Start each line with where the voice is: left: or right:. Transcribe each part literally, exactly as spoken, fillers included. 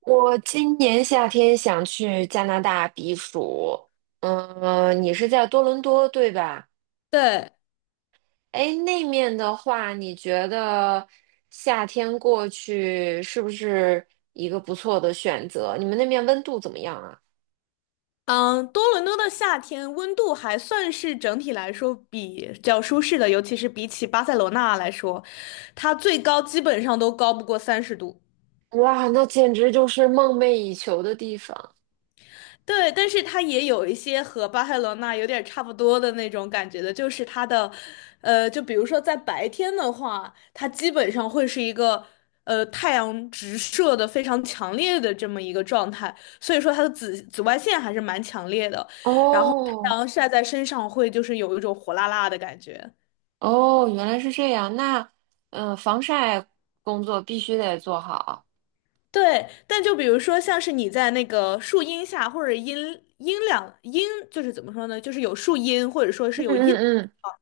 right: 我今年夏天想去加拿大避暑，嗯，你是在多伦多对吧？
left: 对，
right: 哎，那面的话，你觉得夏天过去是不是一个不错的选择？你们那面温度怎么样啊？
left: 嗯，多伦多的夏天温度还算是整体来说比较舒适的，尤其是比起巴塞罗那来说，它最高基本上都高不过三十度。
right: 哇，那简直就是梦寐以求的地方。
left: 对，但是它也有一些和巴塞罗那有点差不多的那种感觉的，就是它的，呃，就比如说在白天的话，它基本上会是一个，呃，太阳直射的非常强烈的这么一个状态，所以说它的紫紫外线还是蛮强烈的，然后太
right: 哦
left: 阳晒在身上会就是有一种火辣辣的感觉。
right: 哦，原来是这样。那嗯，呃防晒工作必须得做好。
left: 对，但就比如说，像是你在那个树荫下，或者阴阴凉阴，就是怎么说呢？就是有树荫，或者说是
right: 嗯
left: 有阴的地
right: 嗯
left: 方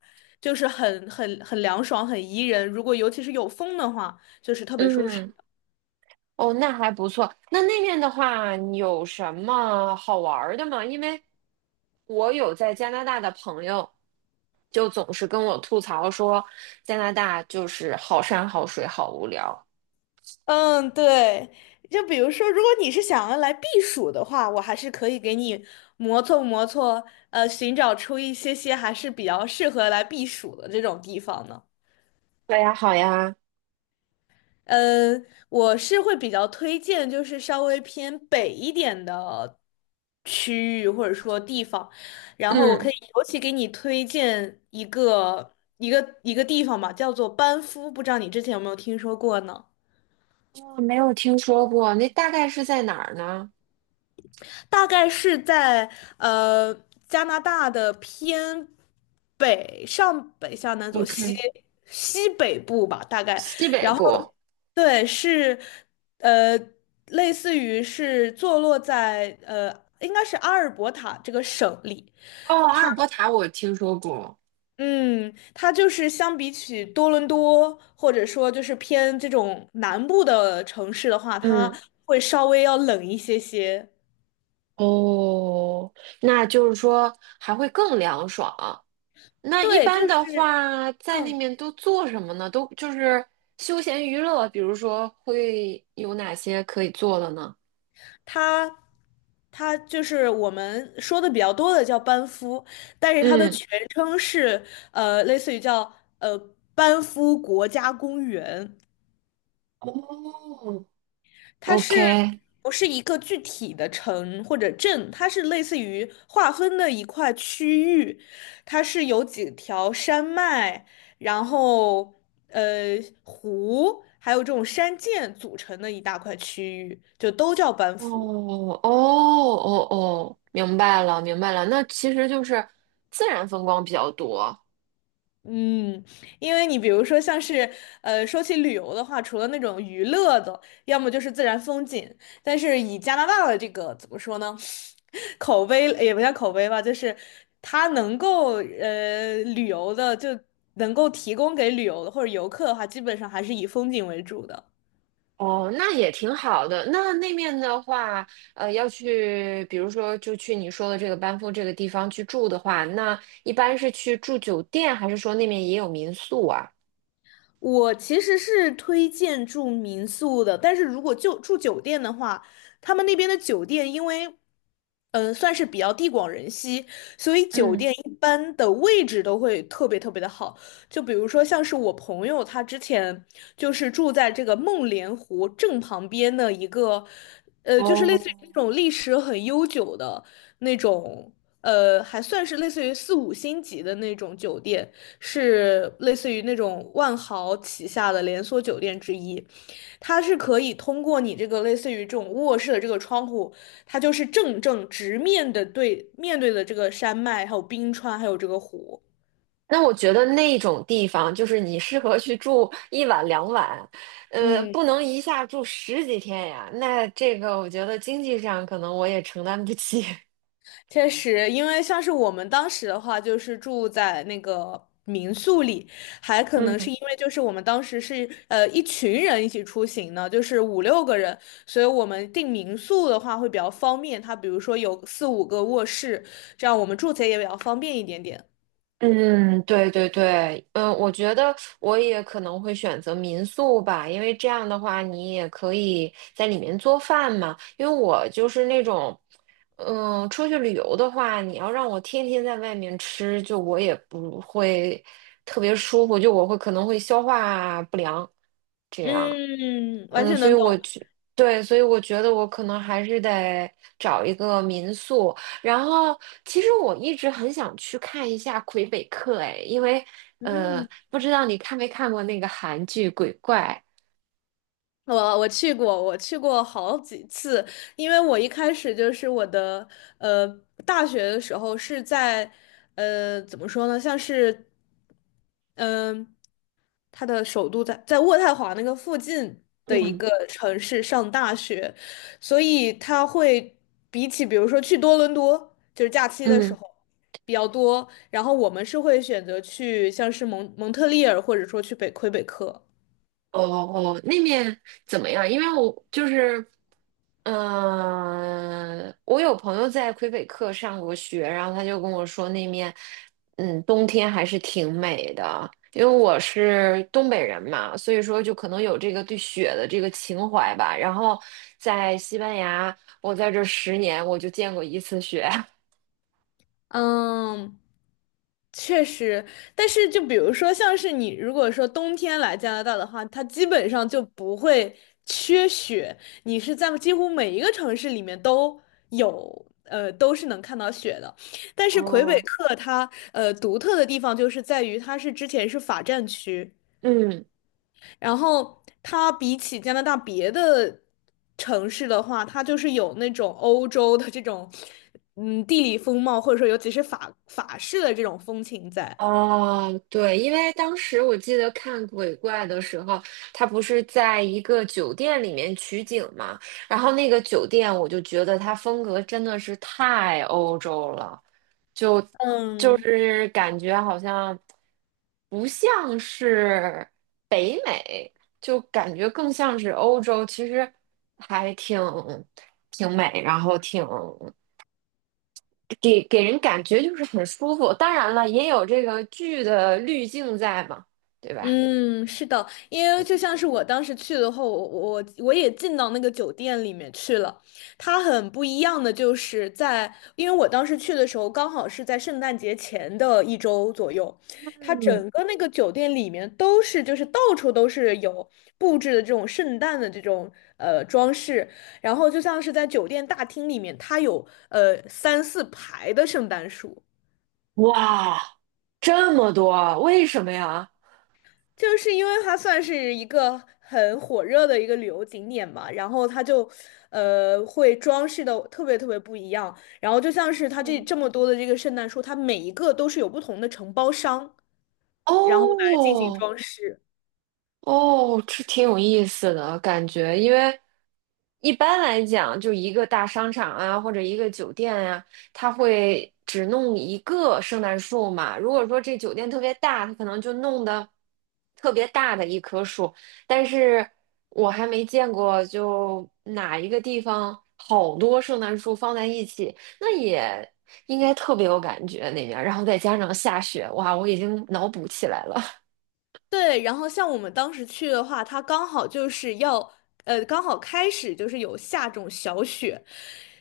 left: 就是很很很凉爽，很宜人。如果尤其是有风的话，就是特别
right: 嗯
left: 舒适。
right: 嗯。哦，那还不错。那那面的话，你有什么好玩儿的吗？因为我有在加拿大的朋友，就总是跟我吐槽说，加拿大就是好山好水好无聊。
left: 嗯，对。就比如说，如果你是想要来避暑的话，我还是可以给你磨蹭磨蹭，呃，寻找出一些些还是比较适合来避暑的这种地方呢。
right: 对呀，好呀，
left: 呃，我是会比较推荐，就是稍微偏北一点的区域或者说地方，然后我可
right: 嗯，
left: 以尤其给你推荐一个一个一个地方吧，叫做班夫，不知道你之前有没有听说过呢？
right: 我没有听说过，那大概是在哪儿呢
left: 大概是在呃加拿大的偏北上北下南左西
right: ？OK，
left: 西北部吧，大概。
right: 西北
left: 然后
right: 部。
left: 对，是呃类似于是坐落在呃应该是阿尔伯塔这个省里。
right: 哦，阿尔伯塔我听说过。
left: 嗯，它就是相比起多伦多，或者说就是偏这种南部的城市的话，它
right: 嗯，
left: 会稍微要冷一些些。
right: 哦，那就是说还会更凉爽。那一
left: 对，
right: 般
left: 就
right: 的
left: 是。
right: 话，在那
left: 嗯。
right: 面都做什么呢？都就是休闲娱乐，比如说会有哪些可以做的呢？
left: 它它就是我们说的比较多的叫班夫，但是它的
right: 嗯，
left: 全称是呃，类似于叫呃班夫国家公园，
right: 哦
left: 它是
right: OK，
left: 不是一个具体的城或者镇？它是类似于划分的一块区域，它是有几条山脉，然后呃湖，还有这种山涧组成的一大块区域，就都叫班
right: 哦
left: 夫。
right: 哦哦哦，明白了明白了。那其实就是自然风光比较多
left: 嗯，因为你比如说像是，呃，说起旅游的话，除了那种娱乐的，要么就是自然风景，但是以加拿大的这个怎么说呢，口碑也不叫口碑吧，就是它能够呃旅游的，就能够提供给旅游的或者游客的话，基本上还是以风景为主的。
right: 哦，那也挺好的。那那面的话，呃，要去，比如说就去你说的这个班夫这个地方去住的话，那一般是去住酒店，还是说那面也有民宿啊？
left: 我其实是推荐住民宿的，但是如果就住酒店的话，他们那边的酒店因为，嗯、算是比较地广人稀，所以酒店
right: 嗯，
left: 一般的位置都会特别特别的好。就比如说像是我朋友，他之前就是住在这个梦莲湖正旁边的一个。呃，就是类似于那
right: 哦，
left: 种历史很悠久的那种，呃，还算是类似于四五星级的那种酒店，是类似于那种万豪旗下的连锁酒店之一。它是可以通过你这个类似于这种卧室的这个窗户，它就是正正直面的对面对的这个山脉，还有冰川，还有这个湖。
right: 那我觉得那种地方就是你适合去住一晚两晚，呃，
left: 嗯。
right: 不能一下住十几天呀。那这个我觉得经济上可能我也承担不起。
left: 确实，因为像是我们当时的话，就是住在那个民宿里，还可能
right: 嗯。
left: 是因为就是我们当时是呃一群人一起出行呢，就是五六个人，所以我们订民宿的话会比较方便。它比如说有四五个卧室，这样我们住起来也比较方便一点点。
right: 嗯，对对对，嗯，我觉得我也可能会选择民宿吧，因为这样的话你也可以在里面做饭嘛。因为我就是那种，嗯，出去旅游的话，你要让我天天在外面吃，就我也不会特别舒服，就我会可能会消化不良这样。
left: 嗯，完
right: 嗯，
left: 全
right: 所以
left: 能
right: 我
left: 懂。
right: 觉，对，所以我觉得我可能还是得找一个民宿。然后，其实我一直很想去看一下魁北克，哎，因为呃，
left: 嗯，
right: 不知道你看没看过那个韩剧《鬼怪》？
left: 我我去过，我去过好几次，因为我一开始就是我的呃大学的时候是在呃怎么说呢，像是嗯、它的首都在在渥太华那个附近的一
right: 嗯
left: 个城市上大学，所以他会比起比如说去多伦多，就是假期的时
right: 嗯，
left: 候比较多，然后我们是会选择去像是蒙蒙特利尔或者说去北魁北克。
right: 哦哦，那面怎么样？因为我就是嗯，我有朋友在魁北克上过学，然后他就跟我说那面，嗯，冬天还是挺美的。因为我是东北人嘛，所以说就可能有这个对雪的这个情怀吧。然后在西班牙，我在这十年我就见过一次雪。
left: 嗯，确实，但是就比如说，像是你如果说冬天来加拿大的话，它基本上就不会缺雪，你是在几乎每一个城市里面都有，呃，都是能看到雪的。但是魁北
right: 哦，
left: 克它呃独特的地方就是在于它是之前是法占区。
right: 嗯。
left: 然后它比起加拿大别的城市的话，它就是有那种欧洲的这种，嗯，地理风貌，或者说尤其是法法式的这种风情在。
right: 哦，对，因为当时我记得看鬼怪的时候，他不是在一个酒店里面取景嘛，然后那个酒店我就觉得它风格真的是太欧洲了，就就
left: 嗯，
right: 是感觉好像不像是北美，就感觉更像是欧洲，其实还挺挺美，然后挺给给人感觉就是很舒服。当然了，也有这个剧的滤镜在嘛，对吧？
left: 嗯，是的，因为就像是我当时去的话，我我我也进到那个酒店里面去了。它很不一样的就是在，因为我当时去的时候刚好是在圣诞节前的一周左右，它
right: 嗯，
left: 整个那个酒店里面都是就是到处都是有布置的这种圣诞的这种呃装饰，然后就像是在酒店大厅里面，它有呃三四排的圣诞树。
right: 哇，这么多，为什么呀？
left: 就是因为它算是一个很火热的一个旅游景点嘛，然后它就，呃，会装饰的特别特别不一样。然后就像是它这
right: 嗯
left: 这么多的这个圣诞树，它每一个都是有不同的承包商，然后来进行
right: 哦
left: 装饰。
right: 哦，这挺有意思的感觉，因为一般来讲，就一个大商场啊，或者一个酒店呀、它会只弄一个圣诞树嘛。如果说这酒店特别大，它可能就弄的特别大的一棵树。但是我还没见过，就哪一个地方好多圣诞树放在一起，那也应该特别有感觉那边儿然后再加上下雪，哇，我已经脑补起来了。
left: 对，然后像我们当时去的话，它刚好就是要，呃，刚好开始就是有下这种小雪，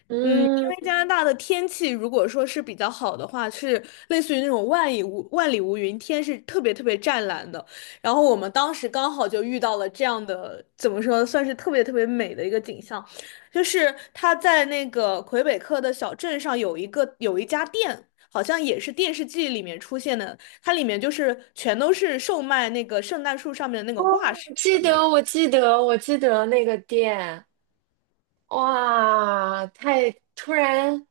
right: 嗯，
left: 加拿大的天气如果说是比较好的话，是类似于那种万里无万里无云，天是特别特别湛蓝的。然后我们当时刚好就遇到了这样的，怎么说，算是特别特别美的一个景象，就是它在那个魁北克的小镇上有一个有一家店。好像也是电视剧里面出现的，它里面就是全都是售卖那个圣诞树上面的那个挂饰
right: 记
left: 的那个。
right: 得，我记得，我记得那个店。哇，太突然，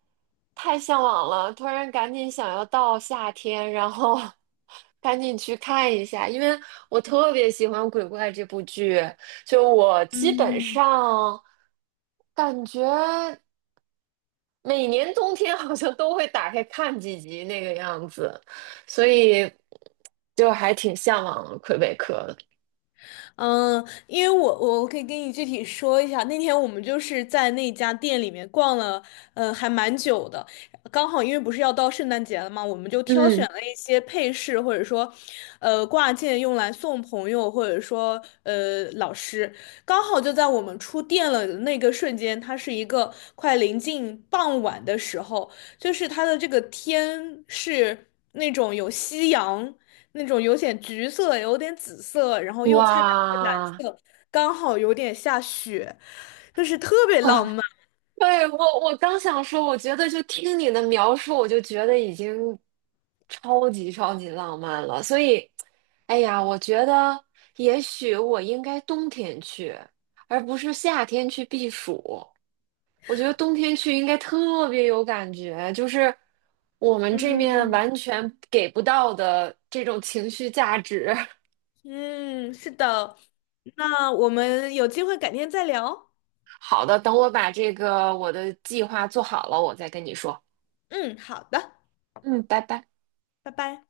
right: 太向往了，突然赶紧想要到夏天，然后 赶紧去看一下，因为我特别喜欢《鬼怪》这部剧，就我基本
left: 嗯，
right: 上感觉每年冬天好像都会打开看几集那个样子，所以就还挺向往魁北克的。
left: 嗯，因为我我可以跟你具体说一下，那天我们就是在那家店里面逛了，呃，还蛮久的。刚好因为不是要到圣诞节了嘛，我们就挑选
right: 嗯，
left: 了一些配饰，或者说，呃，挂件用来送朋友，或者说，呃，老师。刚好就在我们出店了的那个瞬间，它是一个快临近傍晚的时候，就是它的这个天是那种有夕阳。那种有点橘色，有点紫色，然后又掺杂着蓝
right: 哇。
left: 色，刚好有点下雪，就是特别浪漫。
right: 对，我我刚想说，我觉得就听你的描述，我就觉得已经超级超级浪漫了。所以，哎呀，我觉得也许我应该冬天去，而不是夏天去避暑。我觉得冬天去应该特别有感觉，就是我们这面
left: 嗯
right: 完全给不到的这种情绪价值。
left: 嗯，是的，那我们有机会改天再聊。
right: 好的，等我把这个我的计划做好了，我再跟你说。
left: 嗯，好的，
right: 嗯，拜拜。
left: 拜拜。